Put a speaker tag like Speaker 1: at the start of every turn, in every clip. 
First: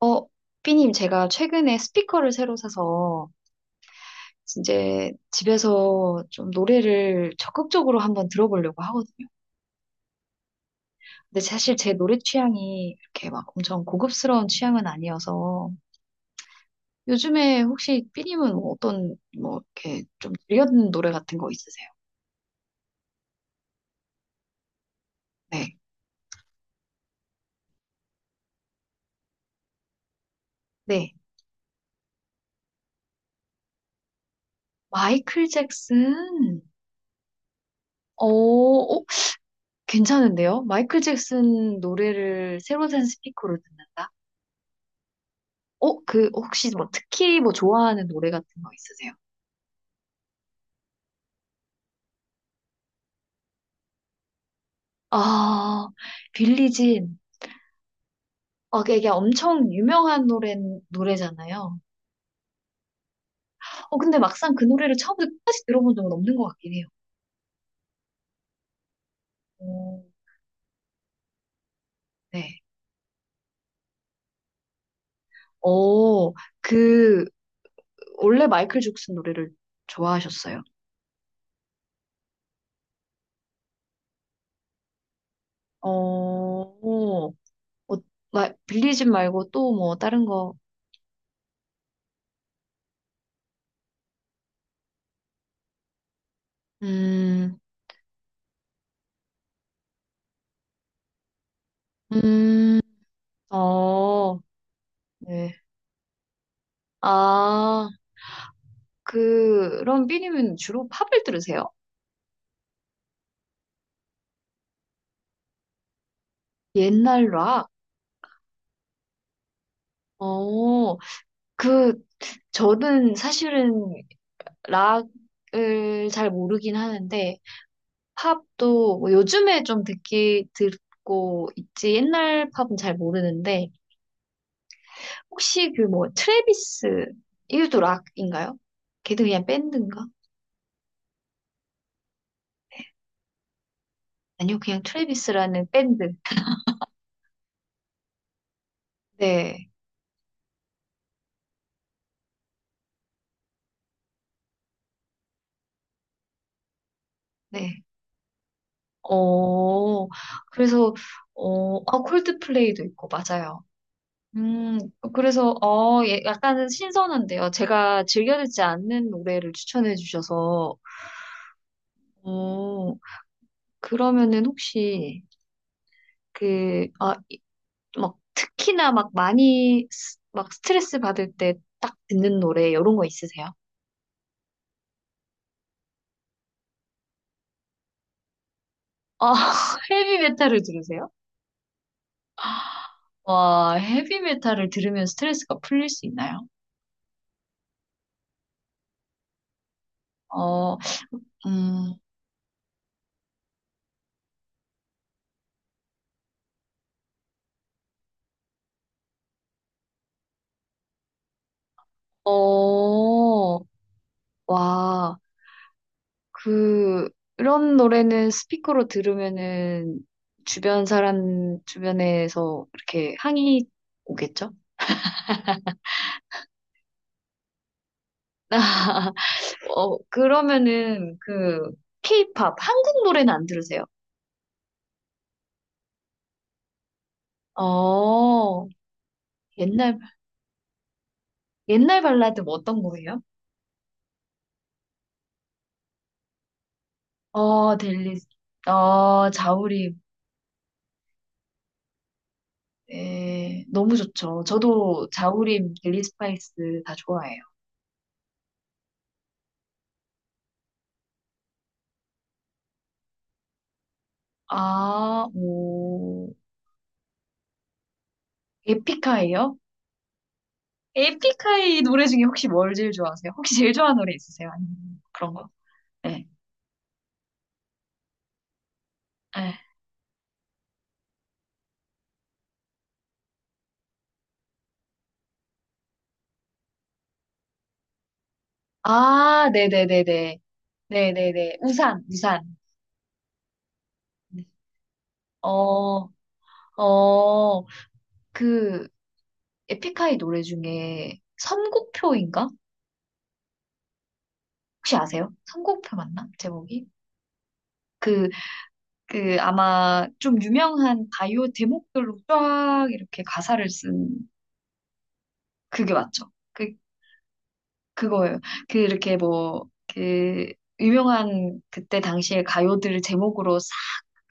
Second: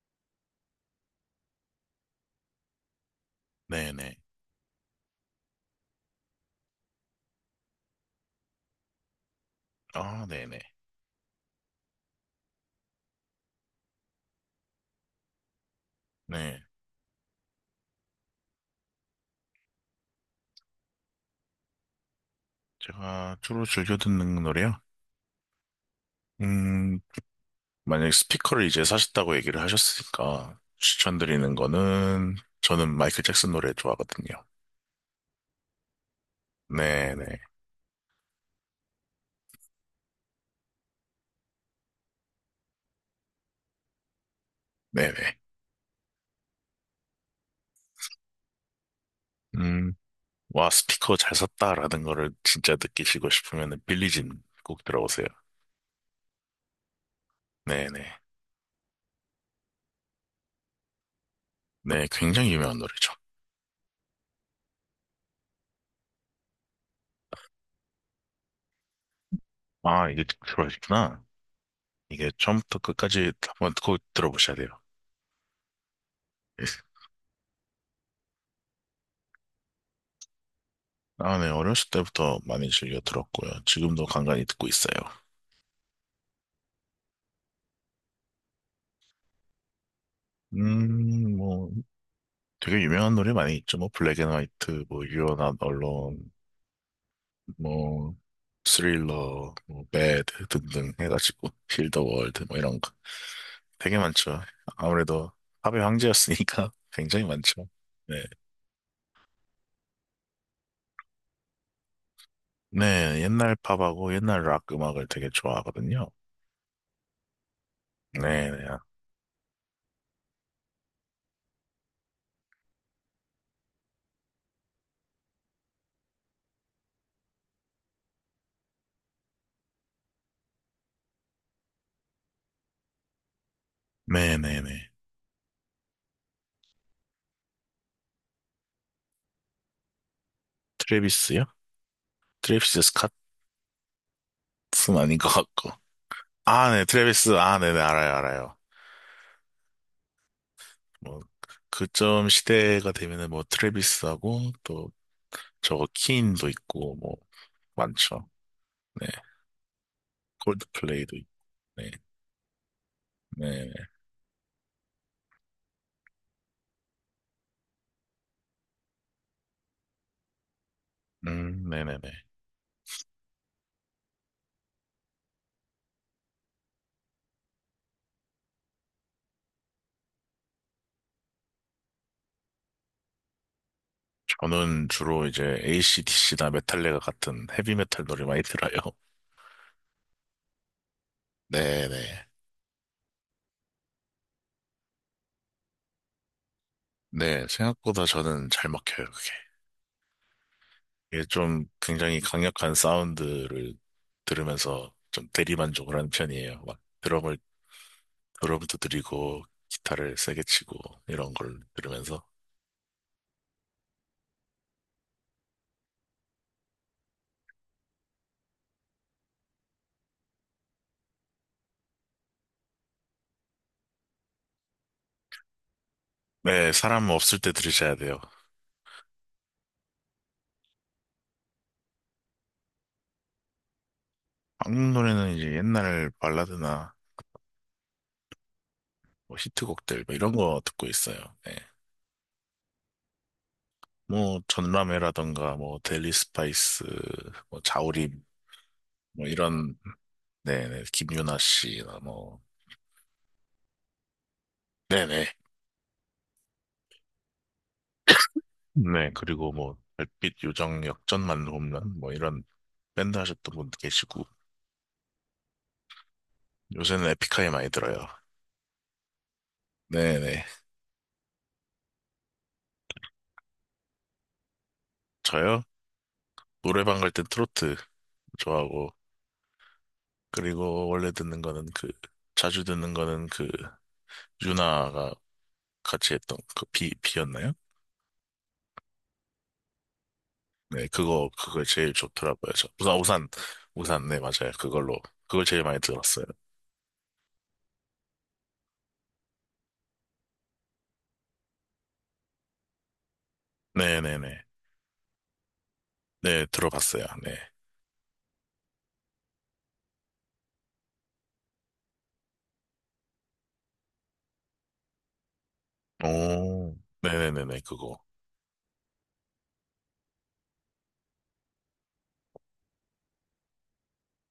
Speaker 1: 어, 삐님, 제가 최근에 스피커를 새로 사서
Speaker 2: 네네.
Speaker 1: 이제 집에서 좀 노래를 적극적으로 한번 들어보려고 하거든요.
Speaker 2: 아, 네네.
Speaker 1: 근데 사실 제 노래 취향이 이렇게 막 엄청 고급스러운 취향은 아니어서
Speaker 2: 네.
Speaker 1: 요즘에 혹시 삐님은 뭐 어떤 뭐 이렇게 좀 들려 듣는 노래 같은 거 있으세요?
Speaker 2: 제가 주로 즐겨 듣는 노래요?
Speaker 1: 네.
Speaker 2: 음, 만약에 스피커를 이제 사셨다고 얘기를 하셨으니까
Speaker 1: 네.
Speaker 2: 추천드리는 거는 저는 마이클 잭슨 노래 좋아하거든요.
Speaker 1: 마이클 잭슨.
Speaker 2: 네네.
Speaker 1: 어, 어, 괜찮은데요? 마이클 잭슨 노래를 새로 산 스피커로 듣는다?
Speaker 2: 네네.
Speaker 1: 혹시 뭐, 특히 뭐, 좋아하는 노래 같은 거 있으세요?
Speaker 2: 음, 와, 스피커 잘 샀다라는 거를 진짜 느끼시고 싶으면 빌리진 꼭 들어보세요.
Speaker 1: 아, 빌리진.
Speaker 2: 네네.
Speaker 1: 그게 엄청 유명한 노래잖아요.
Speaker 2: 네, 굉장히 유명한 노래죠.
Speaker 1: 근데 막상 그 노래를 처음부터 끝까지 들어본 적은 없는 것 같긴 해요. 오,
Speaker 2: 아, 이게 들어하셨구나. 이게
Speaker 1: 네.
Speaker 2: 처음부터 끝까지 한번 꼭 들어보셔야 돼요.
Speaker 1: 어,
Speaker 2: 예.
Speaker 1: 그, 원래 마이클 잭슨 노래를 좋아하셨어요?
Speaker 2: 아, 네. 어렸을 때부터 많이 즐겨 들었고요. 지금도 간간히 듣고 있어요.
Speaker 1: 어, 어, 빌리진 말고 또 뭐, 다른 거.
Speaker 2: 음, 뭐, 되게 유명한 노래 많이 있죠. 뭐, 블랙 앤 화이트, 뭐, 유연한 언론,
Speaker 1: 음,
Speaker 2: 뭐, 스릴러, 뭐, 배드 등등 해가지고, 힐더 월드, 뭐,
Speaker 1: 음,
Speaker 2: 이런 거. 되게
Speaker 1: 어,
Speaker 2: 많죠. 아무래도
Speaker 1: 네.
Speaker 2: 팝의 황제였으니까 굉장히 많죠.
Speaker 1: 아.
Speaker 2: 네.
Speaker 1: 그런 삐님은 주로 팝을 들으세요?
Speaker 2: 네, 옛날 팝하고 옛날 락 음악을 되게 좋아하거든요.
Speaker 1: 옛날 락?
Speaker 2: 네네.
Speaker 1: 어, 그, 저는 사실은 락을 잘 모르긴 하는데, 팝도 뭐 요즘에 좀 듣고 있지, 옛날 팝은 잘 모르는데,
Speaker 2: 네네네.
Speaker 1: 혹시 그 뭐, 트래비스, 이것도 락인가요? 걔도 그냥 밴드인가?
Speaker 2: 트래비스요? 트래비스
Speaker 1: 아니요, 그냥
Speaker 2: 스캇은 아닌 것
Speaker 1: 트래비스라는
Speaker 2: 같고.
Speaker 1: 밴드.
Speaker 2: 아, 네, 트래비스. 아, 네네, 알아요, 알아요.
Speaker 1: 네,
Speaker 2: 뭐, 그쯤 시대가 되면은 뭐, 트래비스하고, 또, 저거, 키인도 있고, 뭐,
Speaker 1: 네.
Speaker 2: 많죠. 네,
Speaker 1: 어, 그래서,
Speaker 2: 콜드플레이도 있고, 네,
Speaker 1: 아, 콜드플레이도 있고, 맞아요.
Speaker 2: 네,
Speaker 1: 음, 그래서, 예, 약간은 신선한데요. 제가 즐겨 듣지 않는 노래를 추천해 주셔서,
Speaker 2: 네네네.
Speaker 1: 어, 그러면은 혹시, 아, 막, 특히나 막 많이, 막 스트레스 받을 때 딱 듣는 노래, 이런 거 있으세요?
Speaker 2: 저는 주로 이제 AC/DC나 메탈리카 같은 헤비메탈 노래 많이 들어요.
Speaker 1: 아, 헤비메탈을 들으세요?
Speaker 2: 네네.
Speaker 1: 와, 헤비메탈을 들으면 스트레스가 풀릴 수 있나요?
Speaker 2: 네, 생각보다 저는 잘 먹혀요, 그게.
Speaker 1: 어,
Speaker 2: 이게 좀
Speaker 1: 음,
Speaker 2: 굉장히 강력한 사운드를 들으면서 좀 대리만족을 하는 편이에요. 막, 드럼을 여러분도 드리고 기타를 세게 치고 이런 걸 들으면서.
Speaker 1: 어, 와. 그, 그런 노래는 스피커로 들으면은 주변에서 이렇게 항의 오겠죠?
Speaker 2: 네, 사람 없을 때 들으셔야 돼요.
Speaker 1: 그러면은 케이팝, 한국 노래는 안 들으세요?
Speaker 2: 한국 노래는 이제 옛날 발라드나
Speaker 1: 어,
Speaker 2: 뭐
Speaker 1: 옛날,
Speaker 2: 히트곡들 뭐 이런 거 듣고 있어요. 네.
Speaker 1: 옛날 발라드 뭐 어떤 거예요?
Speaker 2: 뭐 전람회라던가 뭐 데일리 스파이스 뭐
Speaker 1: 델리,
Speaker 2: 자우림 뭐 이런.
Speaker 1: 자우림.
Speaker 2: 네네, 김유나 씨나 뭐.
Speaker 1: 예, 너무 좋죠. 저도
Speaker 2: 네네.
Speaker 1: 자우림, 델리 스파이스 다 좋아해요.
Speaker 2: 네, 그리고 뭐 별빛 요정 역전만 홈런 뭐 이런 밴드 하셨던 분도 계시고,
Speaker 1: 아, 오,
Speaker 2: 요새는 에픽하이 많이 들어요.
Speaker 1: 에픽하예요?
Speaker 2: 네네.
Speaker 1: 에픽하이 노래 중에 혹시 뭘 제일 좋아하세요? 혹시 제일 좋아하는 노래 있으세요? 아니면 그런 거?
Speaker 2: 저요?
Speaker 1: 네.
Speaker 2: 노래방 갈 땐 트로트 좋아하고,
Speaker 1: 네.
Speaker 2: 그리고 원래 듣는 거는 그, 자주 듣는 거는 그, 유나가 같이 했던 그 비였나요?
Speaker 1: 아, 네네네네.
Speaker 2: 네, 그거
Speaker 1: 네네네.
Speaker 2: 그거 제일
Speaker 1: 우산,
Speaker 2: 좋더라고요.
Speaker 1: 우산.
Speaker 2: 저, 우산. 우산. 우산. 네,
Speaker 1: 네.
Speaker 2: 맞아요. 그걸로, 그걸 제일 많이
Speaker 1: 어,
Speaker 2: 들었어요.
Speaker 1: 어, 그, 에픽하이 노래 중에 선곡표인가?
Speaker 2: 네네네.
Speaker 1: 혹시 아세요? 선곡표 맞나?
Speaker 2: 네,
Speaker 1: 제목이?
Speaker 2: 들어봤어요. 네.
Speaker 1: 그, 아마 좀 유명한 바이오 제목들로 쫙 이렇게 가사를 쓴 그게 맞죠?
Speaker 2: 오, 네네네네, 그거.
Speaker 1: 그거예요. 그 이렇게 뭐 그 유명한 그때 당시에 가요들 제목으로 싹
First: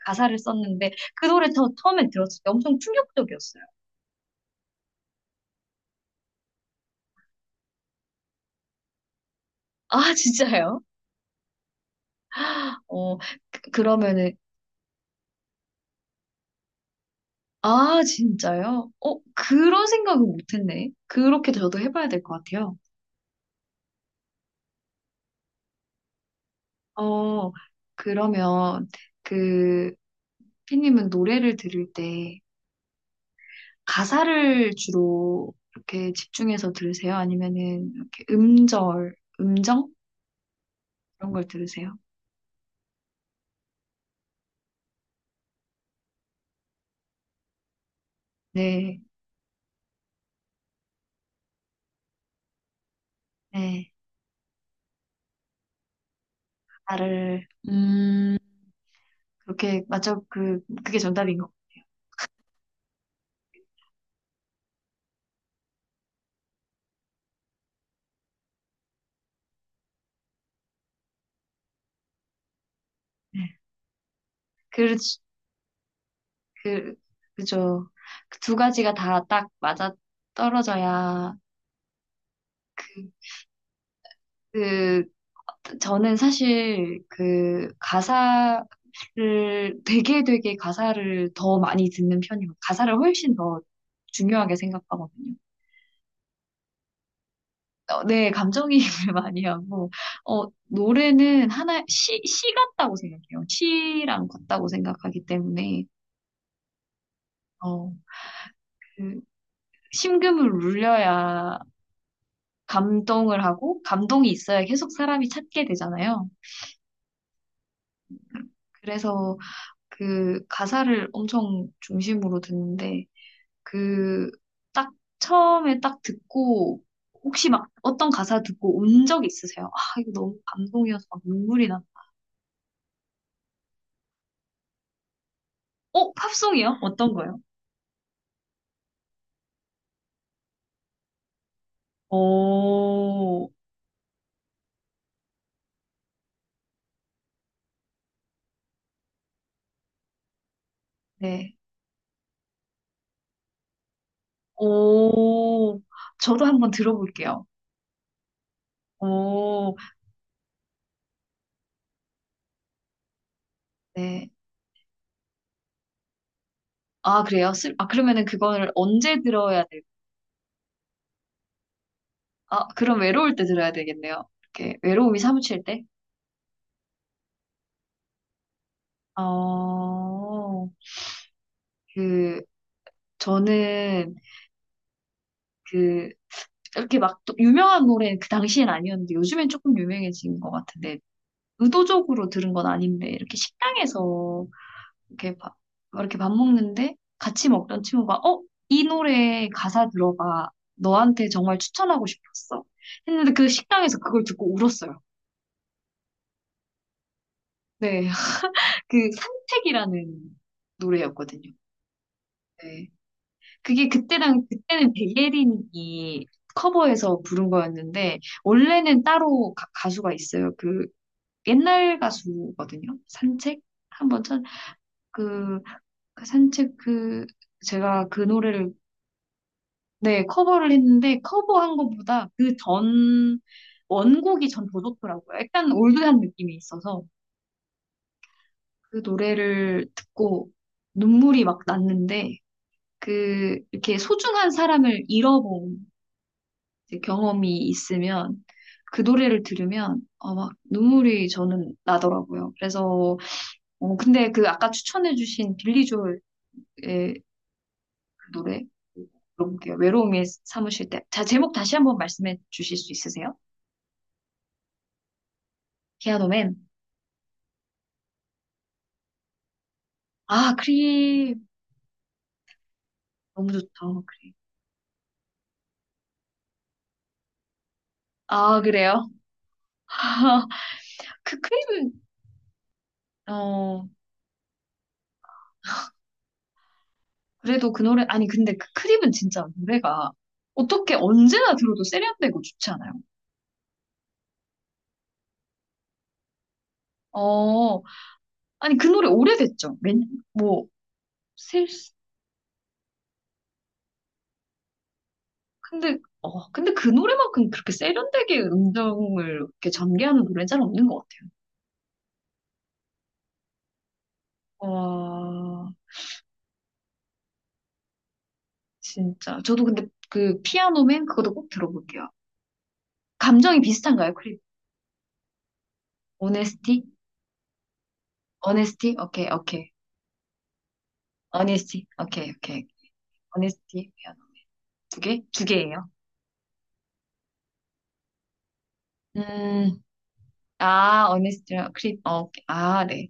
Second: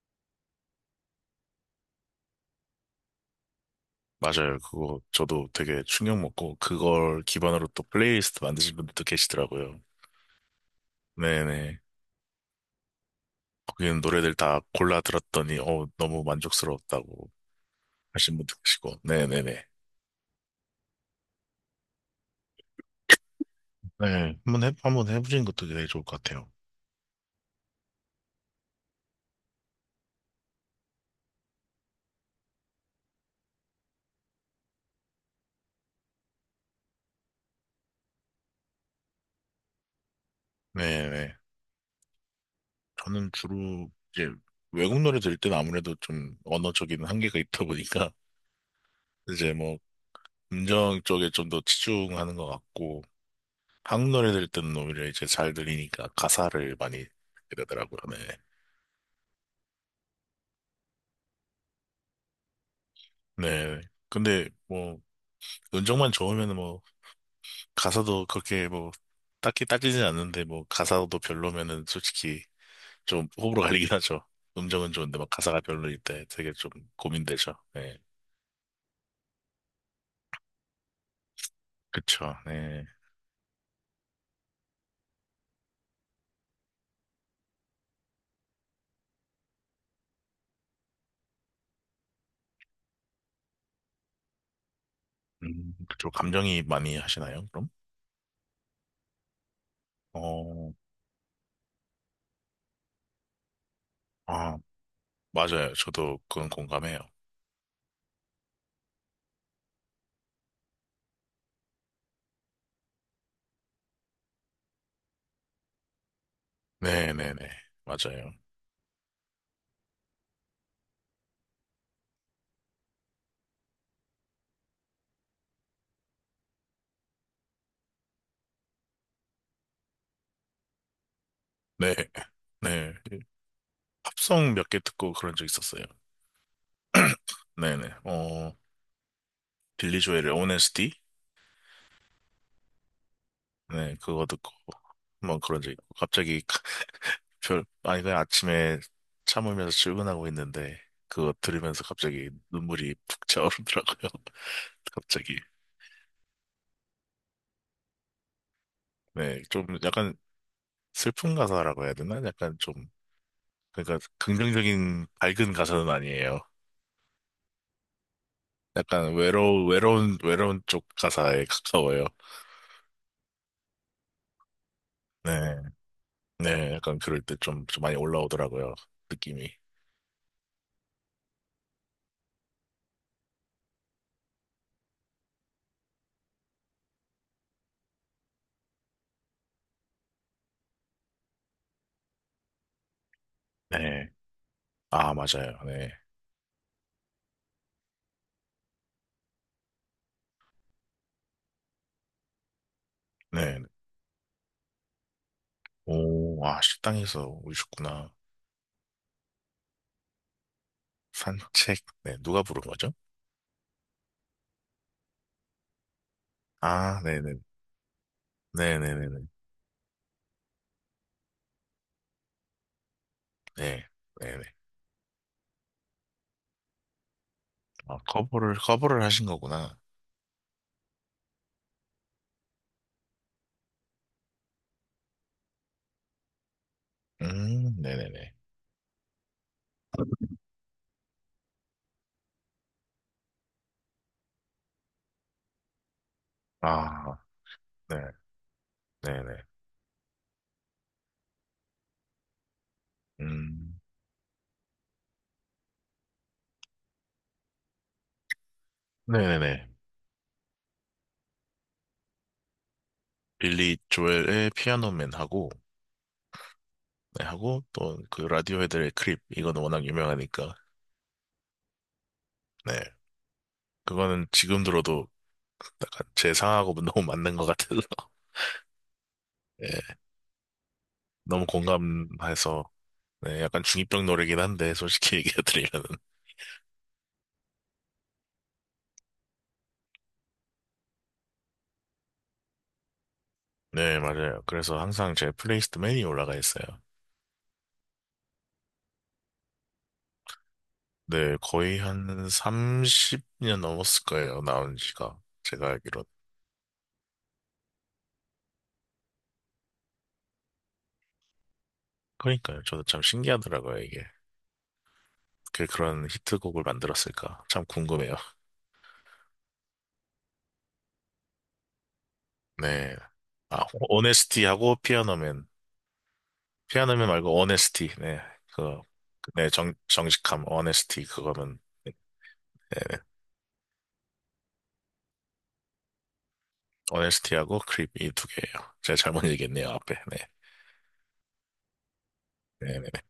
Speaker 1: 가사를 썼는데 그 노래 저 처음에 들었을 때 엄청 충격적이었어요.
Speaker 2: 맞아요. 그거 저도 되게 충격 먹고, 그걸 기반으로 또 플레이리스트 만드신 분들도 계시더라고요.
Speaker 1: 아, 진짜요?
Speaker 2: 네네.
Speaker 1: 어 그,
Speaker 2: 거기는
Speaker 1: 러면은아
Speaker 2: 노래들 다 골라 들었더니, 너무 만족스러웠다고. 하신 분도
Speaker 1: 진짜요?
Speaker 2: 계시고. 네네네.
Speaker 1: 그런 생각은 못했네. 그렇게 저도 해봐야 될 것 같아요.
Speaker 2: 네. 한번 해보시는 것도 되게 좋을 것 같아요.
Speaker 1: 어 그러면 그 피님은 노래를 들을 때 가사를 주로 이렇게 집중해서 들으세요? 아니면은 이렇게 음절, 음정? 그런
Speaker 2: 네네.
Speaker 1: 걸 들으세요?
Speaker 2: 저는 주로 이제 외국 노래 들을 때는 아무래도 좀 언어적인 한계가 있다 보니까
Speaker 1: 네,
Speaker 2: 이제 뭐 음정 쪽에 좀 더 치중하는 것 같고,
Speaker 1: 네.
Speaker 2: 한국 노래 들을 때는 오히려 이제 잘 들리니까 가사를 많이
Speaker 1: 나를,
Speaker 2: 듣게 되더라고요. 네.
Speaker 1: 음, 그렇게, 그게 정답인 것 같아요.
Speaker 2: 네. 근데 뭐 음정만 좋으면 뭐 가사도 그렇게 뭐 딱히 따지진 않는데, 뭐 가사도 별로면은 솔직히 좀
Speaker 1: 네.
Speaker 2: 호불호 갈리긴 하죠. 음정은
Speaker 1: 그,
Speaker 2: 좋은데 막 가사가 별로일 때 되게 좀
Speaker 1: 그,
Speaker 2: 고민되죠.
Speaker 1: 그죠.
Speaker 2: 네.
Speaker 1: 그두 가지가 다 딱 맞아 떨어져야,
Speaker 2: 그쵸. 네.
Speaker 1: 그, 그, 저는 사실 그 가사를 되게 되게 가사를 더 많이 듣는 편이고, 가사를 훨씬 더 중요하게 생각하거든요.
Speaker 2: 그쪽 감정이 많이 하시나요, 그럼?
Speaker 1: 네, 감정이입을 많이 하고,
Speaker 2: 어,
Speaker 1: 노래는 시 같다고 생각해요. 시랑
Speaker 2: 아,
Speaker 1: 같다고 생각하기
Speaker 2: 맞아요.
Speaker 1: 때문에,
Speaker 2: 저도 그건 공감해요.
Speaker 1: 어, 그 심금을 울려야 감동을 하고, 감동이 있어야 계속 사람이 찾게 되잖아요.
Speaker 2: 네네네. 맞아요.
Speaker 1: 그래서 그 가사를 엄청 중심으로 듣는데, 그, 딱, 처음에 딱 듣고, 혹시 막 어떤 가사 듣고 운 적 있으세요? 아, 이거 너무 감동이어서 막 눈물이 나.
Speaker 2: 네. 네. 팝송 몇 개 듣고 그런 적 있었어요.
Speaker 1: 팝송이요? 어떤 거요?
Speaker 2: 네네. 어, 빌리 조엘의 h o n s t.
Speaker 1: 오,
Speaker 2: 네, 그거 듣고 한번 그런 적 있고. 갑자기 아니, 그냥 아침에 참으면서 출근하고 있는데, 그거
Speaker 1: 네.
Speaker 2: 들으면서 갑자기 눈물이 푹 차오르더라고요. 갑자기.
Speaker 1: 오, 저도 한번 들어볼게요.
Speaker 2: 네, 좀
Speaker 1: 오,
Speaker 2: 약간 슬픈 가사라고 해야 되나? 약간 좀, 그러니까
Speaker 1: 네.
Speaker 2: 긍정적인 밝은 가사는 아니에요.
Speaker 1: 아, 그래요? 아, 그러면은 그거를
Speaker 2: 약간
Speaker 1: 언제 들어야 돼?
Speaker 2: 외로운 쪽 가사에 가까워요.
Speaker 1: 아, 그럼 외로울 때 들어야 되겠네요. 이렇게 외로움이
Speaker 2: 네,
Speaker 1: 사무칠 때?
Speaker 2: 네, 약간 그럴 때 좀, 좀 많이 올라오더라고요. 느낌이.
Speaker 1: 어, 그, 저는 그, 이렇게 막 또 유명한 노래는 그 당시엔 아니었는데 요즘엔 조금 유명해진 것 같은데 의도적으로 들은 건 아닌데 이렇게
Speaker 2: 네.
Speaker 1: 식당에서
Speaker 2: 아,
Speaker 1: 이렇게 밥,
Speaker 2: 맞아요. 네.
Speaker 1: 이렇게 밥 먹는데 같이 먹던 친구가 어? 이 노래 가사 들어봐. 너한테 정말 추천하고 싶었어. 했는데 그
Speaker 2: 네.
Speaker 1: 식당에서 그걸 듣고 울었어요.
Speaker 2: 오, 아, 식당에서
Speaker 1: 네.
Speaker 2: 오셨구나.
Speaker 1: 그 산책이라는 노래였거든요.
Speaker 2: 산책. 네, 누가 부른
Speaker 1: 네.
Speaker 2: 거죠?
Speaker 1: 그게 그때랑 그때는 백예린이
Speaker 2: 아,
Speaker 1: 커버해서
Speaker 2: 네네.
Speaker 1: 부른 거였는데 원래는
Speaker 2: 네네네네.
Speaker 1: 따로 가수가 있어요. 그 옛날 가수거든요. 산책
Speaker 2: 네.
Speaker 1: 한번 천,
Speaker 2: 네네.
Speaker 1: 그, 그 산책 그
Speaker 2: 아,
Speaker 1: 제가 그 노래를
Speaker 2: 커버를 하신 거구나.
Speaker 1: 네, 커버를 했는데 커버한 것보다 그 전 원곡이 전 더 좋더라고요. 약간 올드한 느낌이 있어서
Speaker 2: 네네네.
Speaker 1: 그 노래를 듣고 눈물이 막 났는데 그 이렇게 소중한 사람을 잃어본 이제
Speaker 2: 아,
Speaker 1: 경험이
Speaker 2: 네.
Speaker 1: 있으면 그 노래를
Speaker 2: 네네.
Speaker 1: 들으면 막 눈물이 저는 나더라고요. 그래서
Speaker 2: 음,
Speaker 1: 근데 그 아까 추천해주신 빌리 조엘의 그 노래
Speaker 2: 네네네.
Speaker 1: 들어볼게요. 외로움이 사무실 때. 자, 제목 다시 한번 말씀해 주실 수 있으세요?
Speaker 2: 빌리 조엘의 피아노맨하고,
Speaker 1: 피아노맨.
Speaker 2: 네, 하고, 또 그 라디오헤드의 크립. 이거는 워낙 유명하니까.
Speaker 1: 아, 크림.
Speaker 2: 네.
Speaker 1: 너무 좋죠,
Speaker 2: 그거는
Speaker 1: 크림.
Speaker 2: 지금 들어도 약간 제 상하고 너무 맞는 것 같아서.
Speaker 1: 아, 그래요?
Speaker 2: 예.
Speaker 1: 그
Speaker 2: 너무
Speaker 1: 크림은,
Speaker 2: 공감해서. 네, 약간
Speaker 1: 어,
Speaker 2: 중이병 노래긴 한데, 솔직히 얘기해드리면은.
Speaker 1: 그래도 그 노래, 아니, 근데 그 크림은 진짜 노래가 어떻게 언제나 들어도 세련되고 좋지 않아요?
Speaker 2: 네, 맞아요. 그래서 항상 제 플레이리스트 맨이 올라가 있어요.
Speaker 1: 어, 아니, 그 노래 오래됐죠? 뭐,
Speaker 2: 네,
Speaker 1: 셀,
Speaker 2: 거의 한 30년 넘었을 거예요, 나온 지가. 제가
Speaker 1: 근데,
Speaker 2: 알기로는.
Speaker 1: 근데 그 노래만큼 그렇게 세련되게 음정을 이렇게 전개하는 노래는 잘 없는 것 같아요.
Speaker 2: 그러니까요, 저도 참 신기하더라고요, 이게. 그
Speaker 1: 와,
Speaker 2: 그런 히트곡을 만들었을까? 참 궁금해요.
Speaker 1: 진짜. 저도 근데 그 피아노맨 그것도 꼭 들어볼게요.
Speaker 2: 네.
Speaker 1: 감정이
Speaker 2: 아,
Speaker 1: 비슷한가요, 크림?
Speaker 2: 오네스티하고 피아노맨.
Speaker 1: 오네스티?
Speaker 2: 피아노맨 말고 오네스티. 네. 그,
Speaker 1: 어네스티? 오케이,
Speaker 2: 네,
Speaker 1: 오케이.
Speaker 2: 정직함, 오네스티, 그거는.
Speaker 1: 어니스티. 오케이, 오케이.
Speaker 2: 네, 네.
Speaker 1: 어니스티 피아노. 두 개? 두 개예요.
Speaker 2: 오네스티하고 크립 이 두 개예요. 제가 잘못 얘기했네요,
Speaker 1: 음,
Speaker 2: 앞에. 네.
Speaker 1: 아, 어니스티랑 크립. 어, 오케이. 아,
Speaker 2: 네네네.
Speaker 1: 네.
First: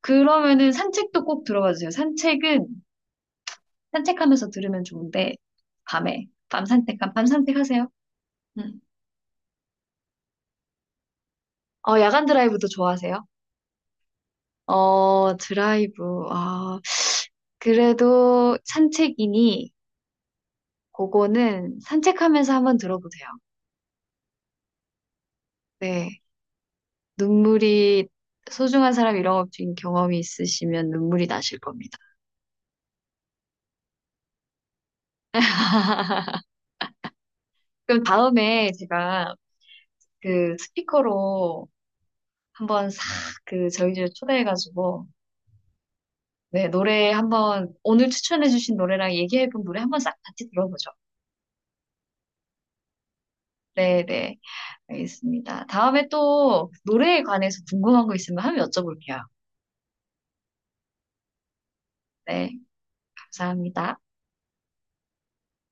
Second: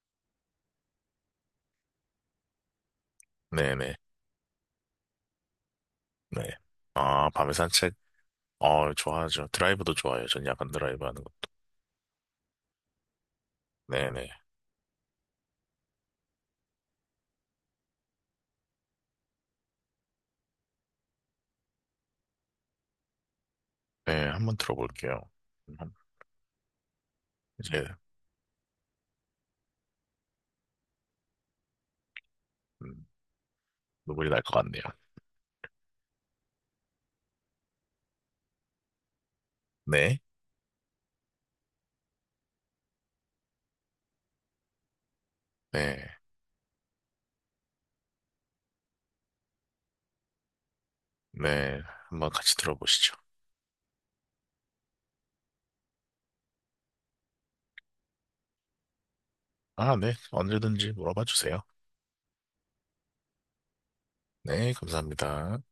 Speaker 1: 그러면은 산책도 꼭 들어봐 주세요. 산책은
Speaker 2: 네네. 네.
Speaker 1: 산책하면서 들으면 좋은데 밤에
Speaker 2: 네, 네. 네.
Speaker 1: 밤
Speaker 2: 아, 밤에
Speaker 1: 산책하세요.
Speaker 2: 산책.
Speaker 1: 음.
Speaker 2: 어, 좋아하죠. 드라이브도 좋아해요. 전 야간 드라이브 하는 것도.
Speaker 1: 야간 드라이브도 좋아하세요?
Speaker 2: 네네.
Speaker 1: 드라이브. 아, 그래도 산책이니 그거는 산책하면서 한번 들어보세요.
Speaker 2: 네, 한번 들어볼게요. 음,
Speaker 1: 네.
Speaker 2: 이제
Speaker 1: 눈물이 소중한 사람 잃어버린 경험이 있으시면 눈물이 나실 겁니다.
Speaker 2: 음, 눈물이 날 것 같네요.
Speaker 1: 그럼 다음에 제가
Speaker 2: 네,
Speaker 1: 그 스피커로 한번 싹 그 저희 집 초대해가지고
Speaker 2: 네,
Speaker 1: 네 노래 한번 오늘 추천해주신 노래랑 얘기해본 노래 한번 싹 같이 들어보죠.
Speaker 2: 네, 한번 같이 들어보시죠.
Speaker 1: 네네, 알겠습니다. 다음에 또 노래에 관해서 궁금한 거 있으면 한번 여쭤볼게요.
Speaker 2: 아, 네, 언제든지 물어봐 주세요.
Speaker 1: 네, 감사합니다.
Speaker 2: 네, 감사합니다.